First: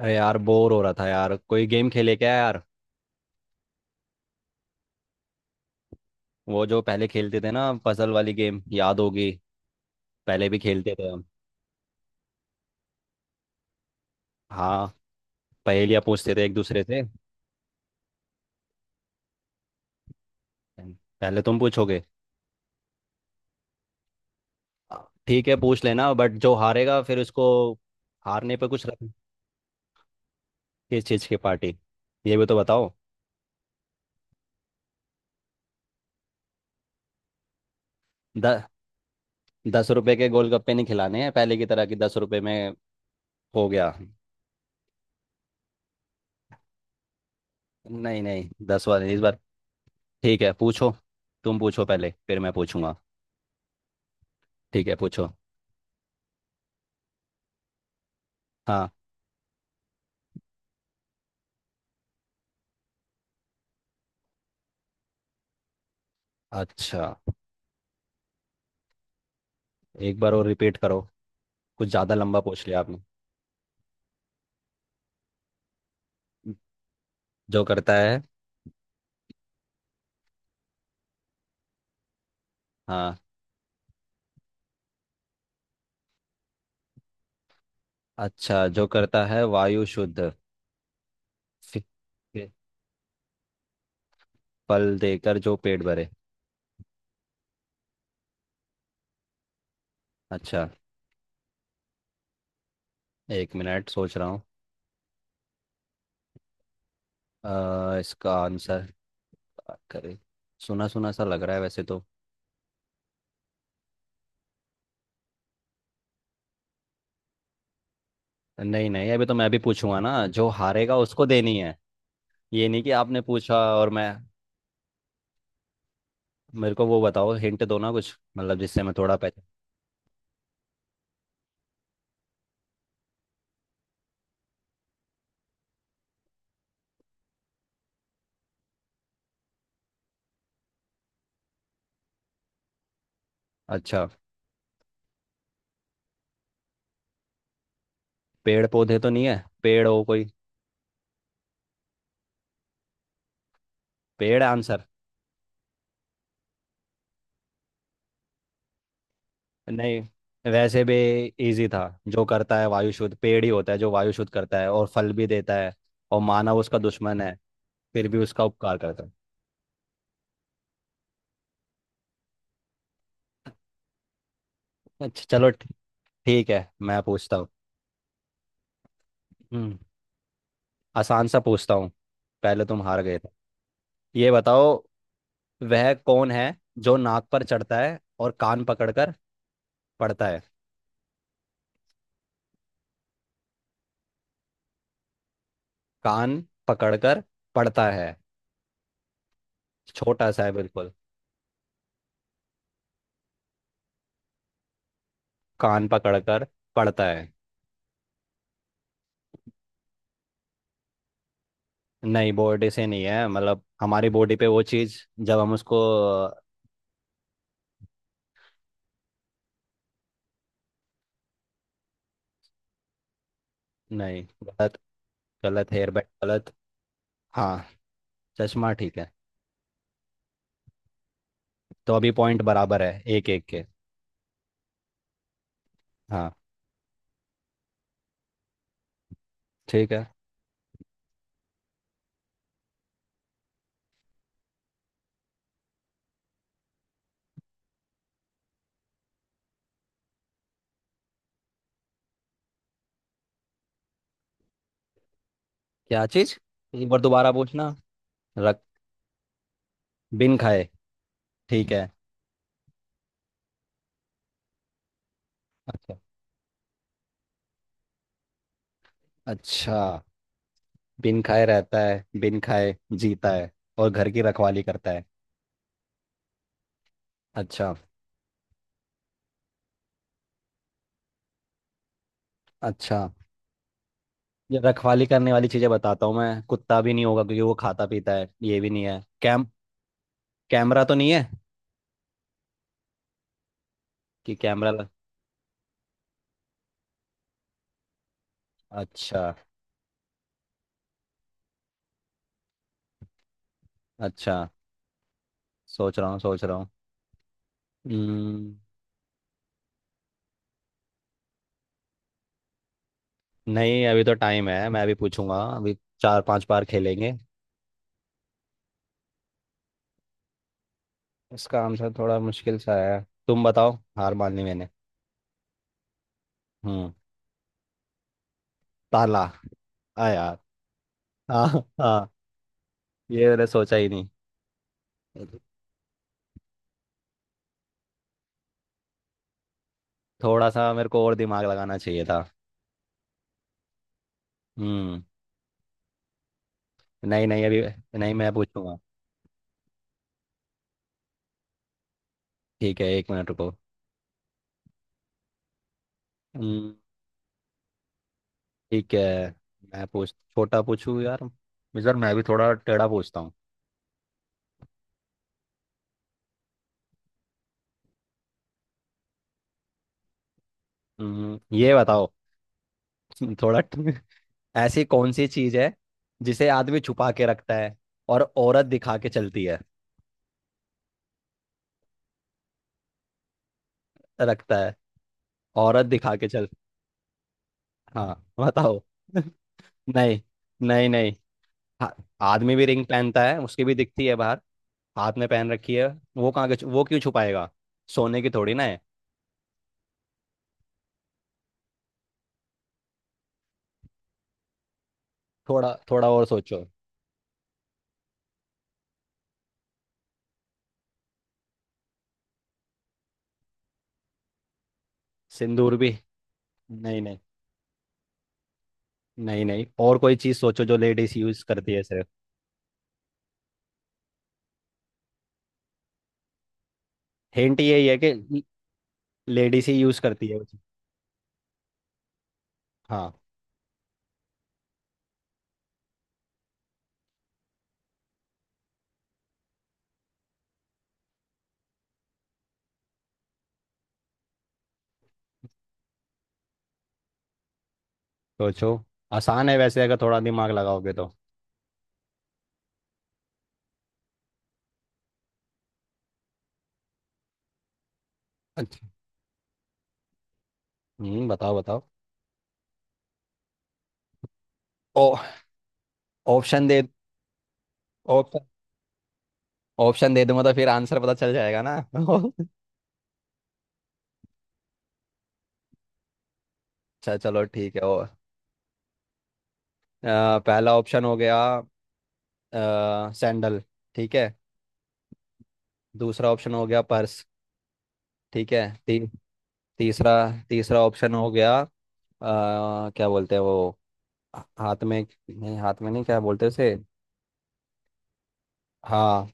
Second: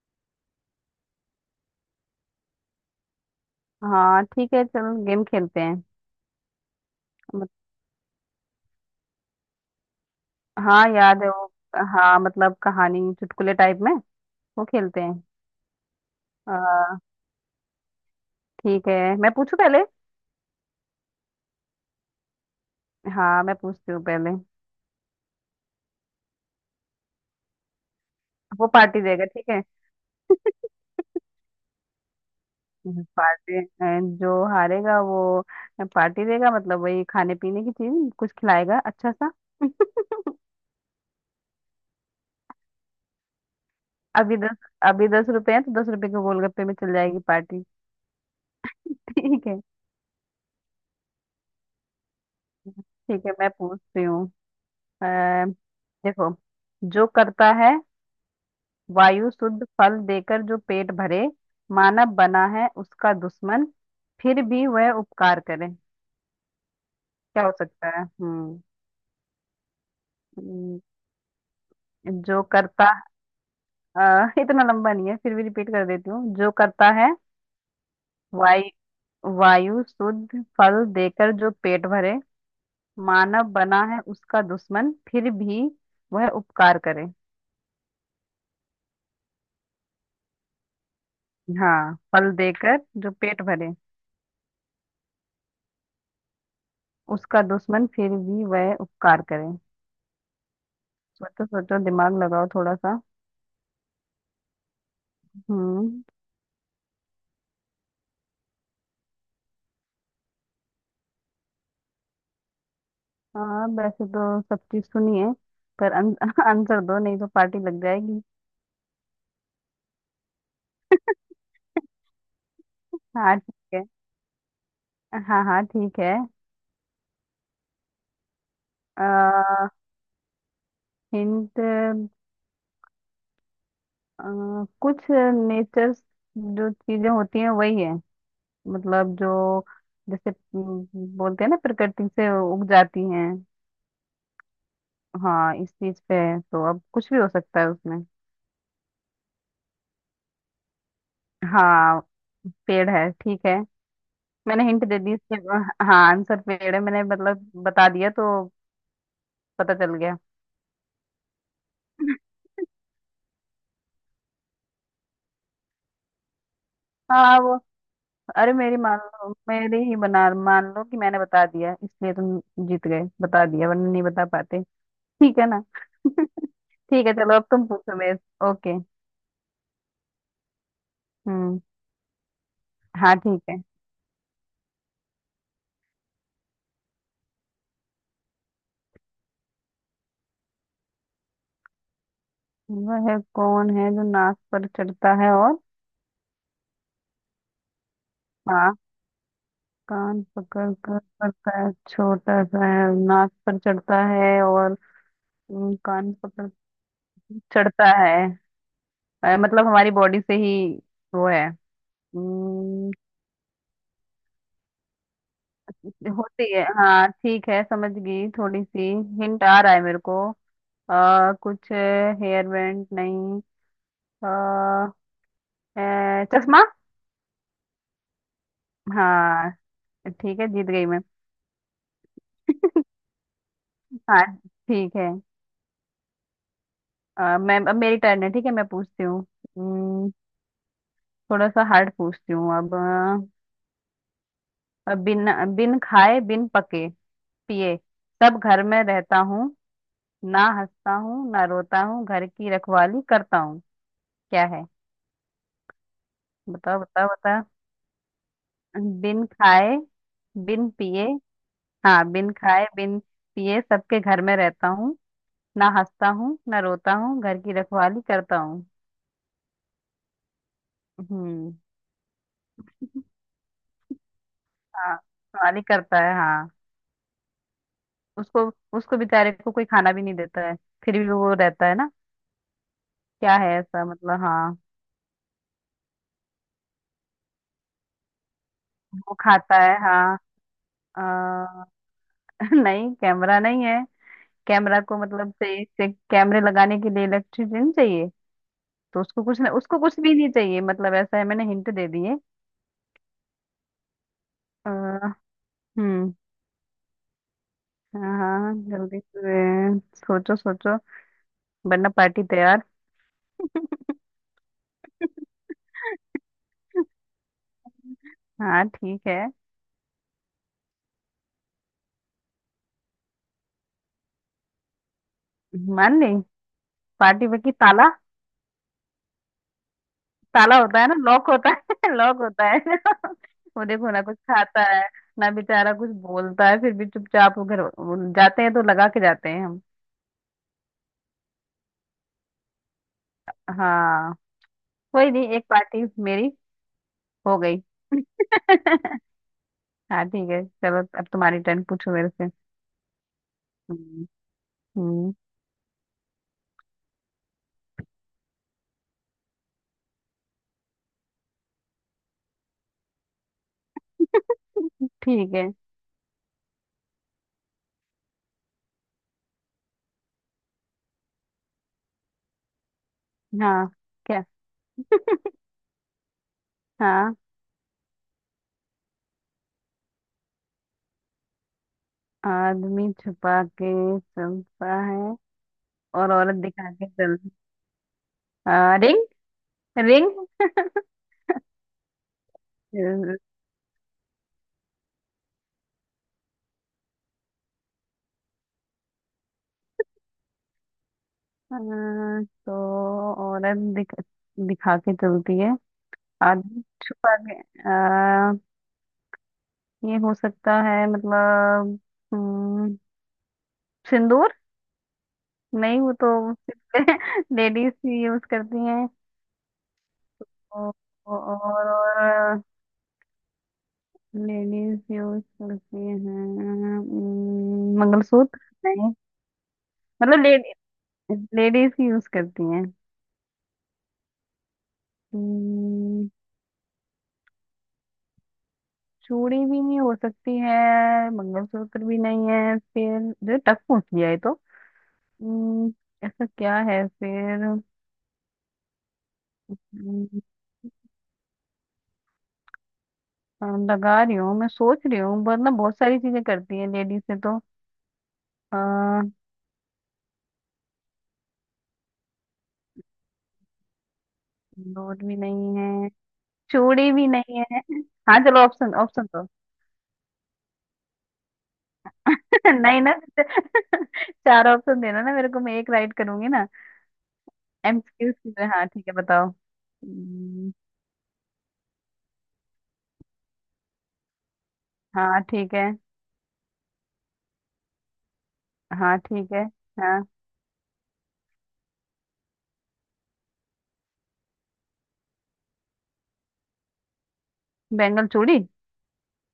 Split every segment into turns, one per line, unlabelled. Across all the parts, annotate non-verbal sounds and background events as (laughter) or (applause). अरे यार बोर हो रहा था यार कोई गेम खेले क्या यार।
हाँ, ठीक है। चल, गेम खेलते हैं।
वो जो पहले खेलते थे
मत-
ना पजल वाली गेम याद होगी। पहले भी
हाँ,
खेलते थे
याद
हम।
है वो। हाँ, मतलब कहानी चुटकुले टाइप में वो
हाँ।
खेलते हैं।
पहेलियाँ पूछते थे एक दूसरे
आ,
से।
ठीक है, मैं पूछू पहले।
पहले तुम पूछोगे।
हाँ, मैं पूछती हूँ पहले।
ठीक है पूछ लेना बट जो हारेगा फिर उसको हारने पे
वो
कुछ
पार्टी
रख।
देगा, ठीक है।
किस चीज़ की पार्टी ये भी तो बताओ।
पार्टी, जो हारेगा वो पार्टी देगा, मतलब वही खाने पीने की चीज कुछ
द,
खिलाएगा अच्छा सा।
दस
(laughs)
रुपए के गोलगप्पे नहीं खिलाने हैं पहले की तरह कि 10 रुपए में हो गया।
अभी दस अभी 10 रुपए हैं, तो 10 रुपए के गोलगप्पे में चल जाएगी पार्टी।
नहीं नहीं दस
(laughs)
वाले इस बार।
ठीक है।
ठीक है पूछो। तुम पूछो पहले फिर मैं पूछूंगा।
ठीक है, मैं पूछती हूँ।
ठीक है
अ,
पूछो।
देखो, जो करता है
हाँ।
वायु शुद्ध, फल देकर जो पेट भरे, मानव बना है उसका दुश्मन, फिर भी वह उपकार करे।
अच्छा।
क्या हो सकता है?
एक बार और रिपीट
हम्म,
करो। कुछ ज्यादा लंबा
जो
पूछ लिया
करता
आपने।
अ, इतना लंबा नहीं है, फिर भी रिपीट कर देती हूँ। जो करता है
जो करता है।
वायु वायु शुद्ध, फल देकर जो पेट भरे,
हाँ।
मानव बना है उसका दुश्मन, फिर भी वह उपकार करे।
अच्छा जो करता है वायु शुद्ध फि-
हाँ, फल
फि-
देकर जो पेट भरे,
फल देकर जो पेट भरे।
उसका दुश्मन, फिर भी वह उपकार करे।
अच्छा।
सोचो, सोचो, दिमाग लगाओ थोड़ा सा।
एक मिनट सोच रहा हूँ।
हम्म।
इसका आंसर करे सुना सुना सा लग रहा है वैसे तो।
हाँ, वैसे तो सब चीज सुनी है, पर (laughs) आंसर दो, नहीं तो पार्टी लग जाएगी।
नहीं नहीं अभी तो मैं भी पूछूंगा ना जो हारेगा उसको देनी है। ये नहीं कि आपने
हाँ,
पूछा
ठीक है।
और मैं।
हाँ, हाँ, ठीक है।
मेरे को वो बताओ हिंट दो ना कुछ मतलब जिससे मैं थोड़ा पहचान।
आ, हिंट, कुछ नेचर, जो चीजें होती हैं वही है, मतलब जो जैसे बोलते हैं ना, प्रकृति से उग जाती हैं।
अच्छा।
हाँ, इस चीज पे है, तो अब कुछ भी हो सकता है उसमें।
पेड़ पौधे तो नहीं है पेड़ हो कोई।
हाँ, पेड़ है, ठीक है।
पेड़
मैंने
आंसर।
हिंट दे दी इसके। हाँ, आंसर पेड़ है, मैंने मतलब बता दिया तो पता चल
नहीं
गया।
वैसे भी इजी था। जो करता है वायु शुद्ध पेड़ ही होता है जो वायु शुद्ध करता है और फल भी देता है और मानव उसका दुश्मन है
हाँ, वो।
फिर भी उसका
अरे, मेरी
उपकार
मान
करता है।
लो, मेरी ही बना मान लो कि मैंने बता दिया, इसलिए तुम जीत गए, बता दिया, वरना नहीं बता पाते।
अच्छा
ठीक है
चलो
ना।
ठीक है मैं
ठीक है, चलो
पूछता
अब
हूँ।
तुम पूछो मेरे। ओके।
हम्म, आसान सा
हम्म
पूछता हूँ। पहले तुम हार
हाँ,
गए थे।
ठीक है।
ये बताओ वह कौन है जो नाक पर चढ़ता है और कान पकड़कर पढ़ता है।
वह है, कौन है जो नाक पर चढ़ता है और।
कान पकड़कर पढ़ता है
हाँ, कान
छोटा सा है
पकड़
बिल्कुल।
कर करता है, छोटा सा है, नाक पर चढ़ता है और।
कान
कान
पकड़कर
पकड़,
पढ़ता है।
चढ़ता है। मतलब हमारी बॉडी से ही वो है।
नहीं बॉडी से
हम्म,
नहीं है मतलब हमारी बॉडी पे वो चीज जब हम उसको।
होती है। हाँ, ठीक है, समझ गई थोड़ी सी। हिंट आ रहा है मेरे को। कुछ हेयर बैंड नहीं?
नहीं गलत
अ,
गलत हेयर बैंड गलत।
चश्मा।
हाँ चश्मा ठीक है।
हाँ, ठीक है, जीत गई मैं।
तो अभी पॉइंट बराबर है एक एक के।
हाँ, ठीक है।
हाँ
मैं, अब मेरी टर्न है, ठीक है मैं पूछती हूँ।
ठीक है।
हम्म, थोड़ा सा हार्ड पूछती हूँ अब। बिन बिन खाए, बिन पके पिए, सब घर में रहता हूँ, ना हंसता हूँ ना रोता हूँ, घर की रखवाली करता हूँ। क्या है?
क्या चीज।
बताओ,
एक बार
बताओ,
दोबारा
बताओ।
पूछना रख।
बिन खाए,
बिन खाए।
बिन पिए।
ठीक है।
हाँ, बिन खाए बिन पिए, सबके घर में रहता हूँ, ना
अच्छा
हंसता हूँ ना रोता हूँ, घर की रखवाली करता हूँ।
अच्छा। बिन खाए
हम्म।
रहता है बिन खाए जीता है और घर की रखवाली करता
हाँ,
है।
रखवाली करता है, हाँ।
अच्छा
उसको उसको बेचारे को कोई खाना भी नहीं देता है, फिर भी वो रहता है ना।
अच्छा।
क्या है ऐसा, मतलब, हाँ।
ये रखवाली करने वाली चीजें बताता हूँ मैं कुत्ता भी नहीं होगा क्योंकि वो खाता पीता है ये भी नहीं है
वो खाता है, हाँ।
कैमरा तो नहीं है।
अ, (laughs) नहीं, कैमरा नहीं है।
कि कैमरा
कैमरा
लग।
को मतलब से कैमरे लगाने के लिए इलेक्ट्रिसिटी चाहिए। तो
अच्छा
उसको कुछ नहीं, उसको कुछ भी नहीं चाहिए, मतलब ऐसा है, मैंने हिंट दे दी है।
अच्छा।
अ,
सोच रहा
हम्म
हूँ सोच रहा हूँ।
हाँ, हाँ
हम्म,
जल्दी से, सोचो, सोचो, वरना पार्टी तैयार।
नहीं
(laughs)
अभी तो टाइम है मैं अभी पूछूंगा अभी 4 5 बार खेलेंगे।
हाँ, ठीक है,
इसका आंसर थोड़ा मुश्किल सा है। तुम बताओ हार मान ली मैंने।
मान ली।
हम्म।
पार्टी में की, ताला।
ताला आ यार।
ताला होता है ना, लॉक
हाँ
होता है। (laughs)
हाँ।
लॉक होता है।
ये मैंने
(laughs) वो
सोचा ही
देखो ना,
नहीं।
कुछ खाता है ना बेचारा, कुछ बोलता है, फिर भी चुपचाप, वो घर वो जाते हैं तो लगा के जाते हैं हम।
थोड़ा सा मेरे को और दिमाग लगाना चाहिए था।
हाँ,
हम्म।
कोई नहीं, एक पार्टी मेरी
नहीं
हो
नहीं
गई।
अभी। नहीं मैं
(laughs)
पूछूंगा।
हाँ, ठीक है, चलो अब तुम्हारी टर्न, पूछो मेरे से।
ठीक है एक मिनट रुको।
हम्म, हम्म।
हम्म, ठीक है मैं पूछ छोटा पूछूं यार। इस बार मैं भी थोड़ा टेढ़ा पूछता हूँ।
(laughs) ठीक है।
ये बताओ (laughs) थोड़ा
हाँ,
(laughs)
क्या?
ऐसी कौन सी चीज है जिसे आदमी छुपा
हाँ।
के रखता है और औरत दिखा के चलती है।
आदमी छुपा के
रखता है
चलता है,
औरत
और
दिखा के
औरत
चल।
दिखा के चलती।
हाँ बताओ।
रिंग।
(laughs)
रिंग।
नहीं नहीं नहीं। हाँ, आदमी भी रिंग पहनता है उसकी भी दिखती है बाहर हाथ में पहन रखी है। वो कहाँ के छु- वो क्यों छुपाएगा। सोने की थोड़ी ना है।
तो औरत दिखा के चलती है,
थोड़ा थोड़ा और
आदमी
सोचो।
छुपा के। आ, ये हो सकता है मतलब। हम्म, सिंदूर।
सिंदूर
नहीं,
भी
वो तो
नहीं नहीं।
(laughs) लेडीज ही यूज करती हैं।
नहीं नहीं। और कोई चीज सोचो जो लेडीज यूज
और
करती है सिर्फ।
और लेडीज यूज करती हैं।
हिंट यही है कि
मंगलसूत्र। नहीं,
लेडीज ही यूज
मतलब
करती है वो चीज़।
लेडीज ही यूज करती हैं।
हाँ
हम्म, चूड़ी भी नहीं हो सकती है, मंगलसूत्र भी नहीं है फिर, जो टक पूछ लिया है तो। हम्म, ऐसा क्या है फिर?
सोचो। आसान है वैसे अगर थोड़ा
हम्म,
दिमाग लगाओगे तो।
हाँ, लगा रही हूँ, मैं सोच रही हूँ, वरना बहुत सारी चीजें करती है लेडीज से तो।
अच्छा।
आ,
बताओ बताओ।
दूध
ओ।
भी नहीं है,
ऑप्शन दे।
चूड़ी भी नहीं है। हाँ, चलो
ऑप्शन
ऑप्शन, ऑप्शन तो।
ऑप्शन दे दूंगा तो फिर आंसर पता चल जाएगा ना (laughs) अच्छा।
(laughs) नहीं ना, चार ऑप्शन देना ना मेरे को, मैं एक राइट करूंगी ना,
चलो ठीक है और।
MCQs की तरह। हाँ, ठीक है, बताओ।
पहला ऑप्शन हो गया सैंडल। ठीक है।
हाँ, ठीक है।
दूसरा ऑप्शन हो गया पर्स। ठीक है।
हाँ,
ती,
ठीक है। हाँ,
तीसरा। तीसरा ऑप्शन हो गया क्या बोलते हैं वो हाथ में। नहीं हाथ में नहीं क्या बोलते हैं उसे।
बेंगल चूड़ी।
हाँ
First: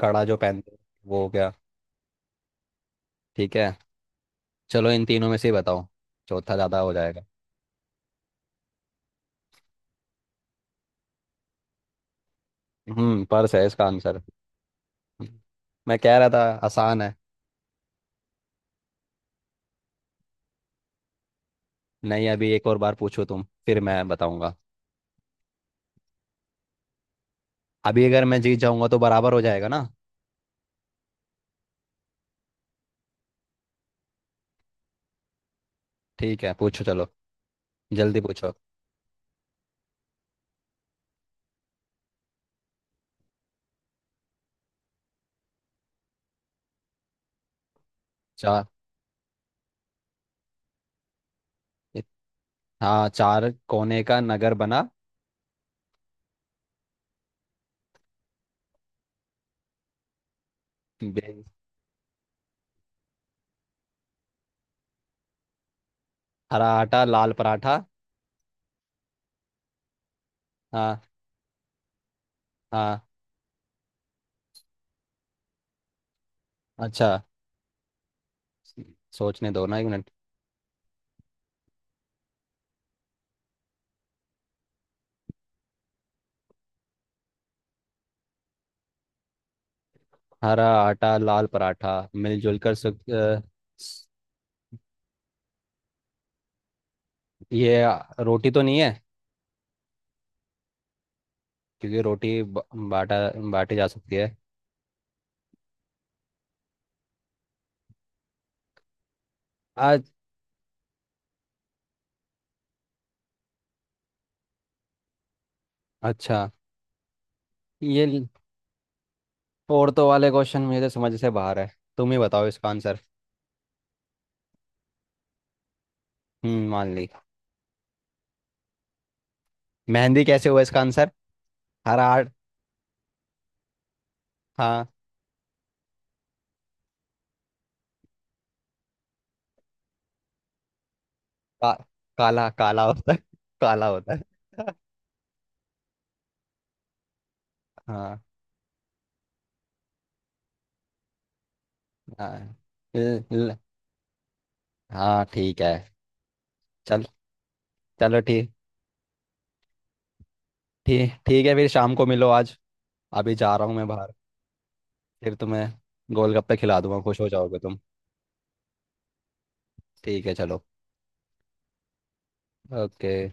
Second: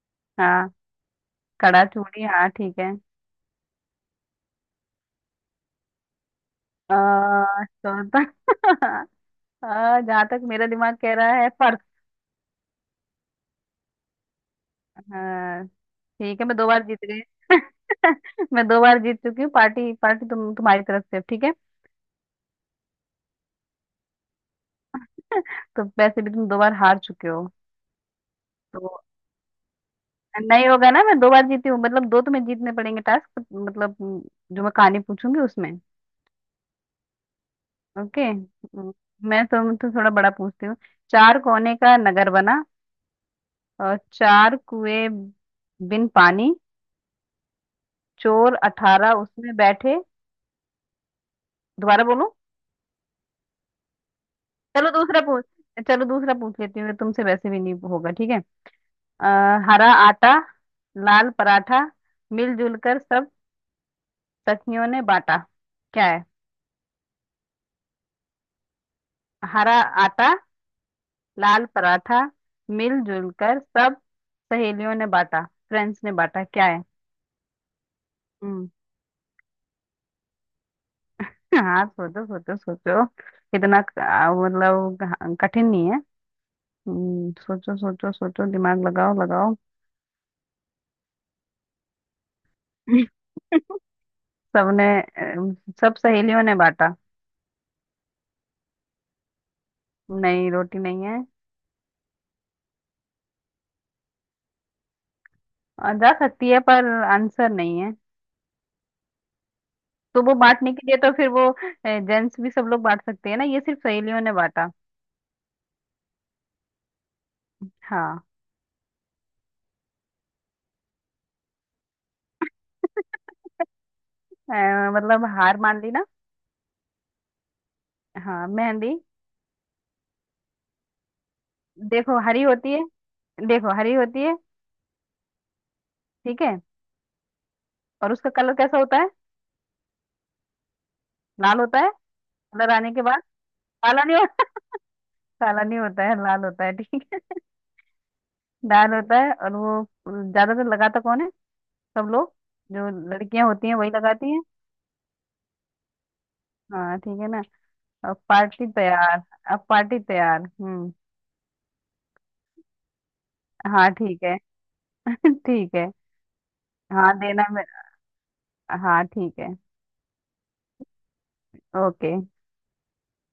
कड़ा जो पहनते
हाँ,
हैं, वो हो गया।
कड़ा चूड़ी, हाँ ठीक है।
ठीक है चलो इन तीनों में से ही बताओ। चौथा ज़्यादा हो जाएगा।
चौथा। (laughs) जहाँ तक मेरा दिमाग कह रहा है, पर्स।
पर्स है इसका आंसर।
हाँ,
मैं कह रहा
ठीक
था
है, मैं 2 बार
आसान
जीत
है।
गई। (laughs) मैं 2 बार जीत चुकी हूँ, पार्टी, पार्टी तुम्हारी तरफ से, ठीक है।
नहीं अभी एक और बार पूछो तुम फिर मैं बताऊंगा।
(laughs) तो वैसे भी तुम 2 बार हार चुके हो।
अभी अगर मैं जीत जाऊंगा
तो
तो बराबर हो जाएगा ना।
नहीं होगा ना, मैं 2 बार जीती हूँ मतलब दो तुम्हें जीतने पड़ेंगे, टास्क मतलब, जो मैं कहानी पूछूंगी उसमें।
ठीक है पूछो चलो
ओके।
जल्दी पूछो।
मैं तुम तो थोड़ा बड़ा पूछती हूँ। चार कोने का नगर बना, और चार कुएं बिन पानी, चोर
चार।
18 उसमें बैठे। दोबारा बोलूं?
हाँ चार कोने का नगर बना।
चलो दूसरा पूछ चलो दूसरा पूछ लेती हूँ तुमसे, वैसे भी नहीं होगा, ठीक है। हरा आटा, लाल
बे-
पराठा, मिलजुल कर सब सखियों ने बांटा। क्या है?
हरा आटा लाल पराठा।
हरा आटा,
हाँ
लाल पराठा,
हाँ।
मिलजुल कर सब सहेलियों ने बांटा, फ्रेंड्स ने बांटा। क्या है?
अच्छा सोचने दो ना एक मिनट।
हाँ, सोचो, सोचो, सोचो। इतना मतलब कठिन नहीं है। सोचो, सोचो, सोचो, दिमाग लगाओ, लगाओ।
हरा आटा लाल पराठा मिलजुल कर
(laughs)
स-
सबने, अम, सब सहेलियों ने बांटा।
ये रोटी तो नहीं है
नहीं, रोटी नहीं है।
क्योंकि रोटी बाटा बाटी जा सकती है
जा सकती है, पर आंसर नहीं है।
आज।
तो वो बांटने के लिए तो, फिर वो जेंट्स भी सब लोग बांट सकते हैं ना, ये सिर्फ सहेलियों ने बांटा।
अच्छा ये
हाँ।
औरतों वाले क्वेश्चन मेरे समझ से बाहर है। तुम ही बताओ इसका आंसर।
मतलब हार मान ली ना?
मान ली।
हाँ, मेहंदी।
मेहंदी कैसे हुआ इसका आंसर हरा
देखो,
आर्ट।
हरी होती है। देखो, हरी होती है।
हाँ
ठीक है, और उसका कलर कैसा होता है? लाल
का,
होता है।
काला
कलर
काला
आने के
होता है
बाद,
(laughs) काला
काला
होता
नहीं होता।
है (laughs)
काला नहीं होता है, लाल होता है, ठीक है।
हाँ
लाल होता है, और वो ज्यादातर लगाता कौन है? सब लोग,
हाँ
जो
ल-
लड़कियां
ल-
होती हैं वही लगाती हैं।
हाँ ठीक है
हाँ,
चल
ठीक है ना। अब
चलो ठीक
पार्टी तैयार, अब पार्टी तैयार। हम्म।
ठीक। ठीक है फिर शाम को मिलो आज। अभी जा रहा हूँ मैं
हाँ,
बाहर।
ठीक है। (laughs)
फिर तुम्हें
ठीक है।
गोलगप्पे खिला दूंगा
हाँ,
खुश हो
देना
जाओगे तुम।
मेरा। हाँ, ठीक है।
ठीक है चलो।
ओके।
ओके।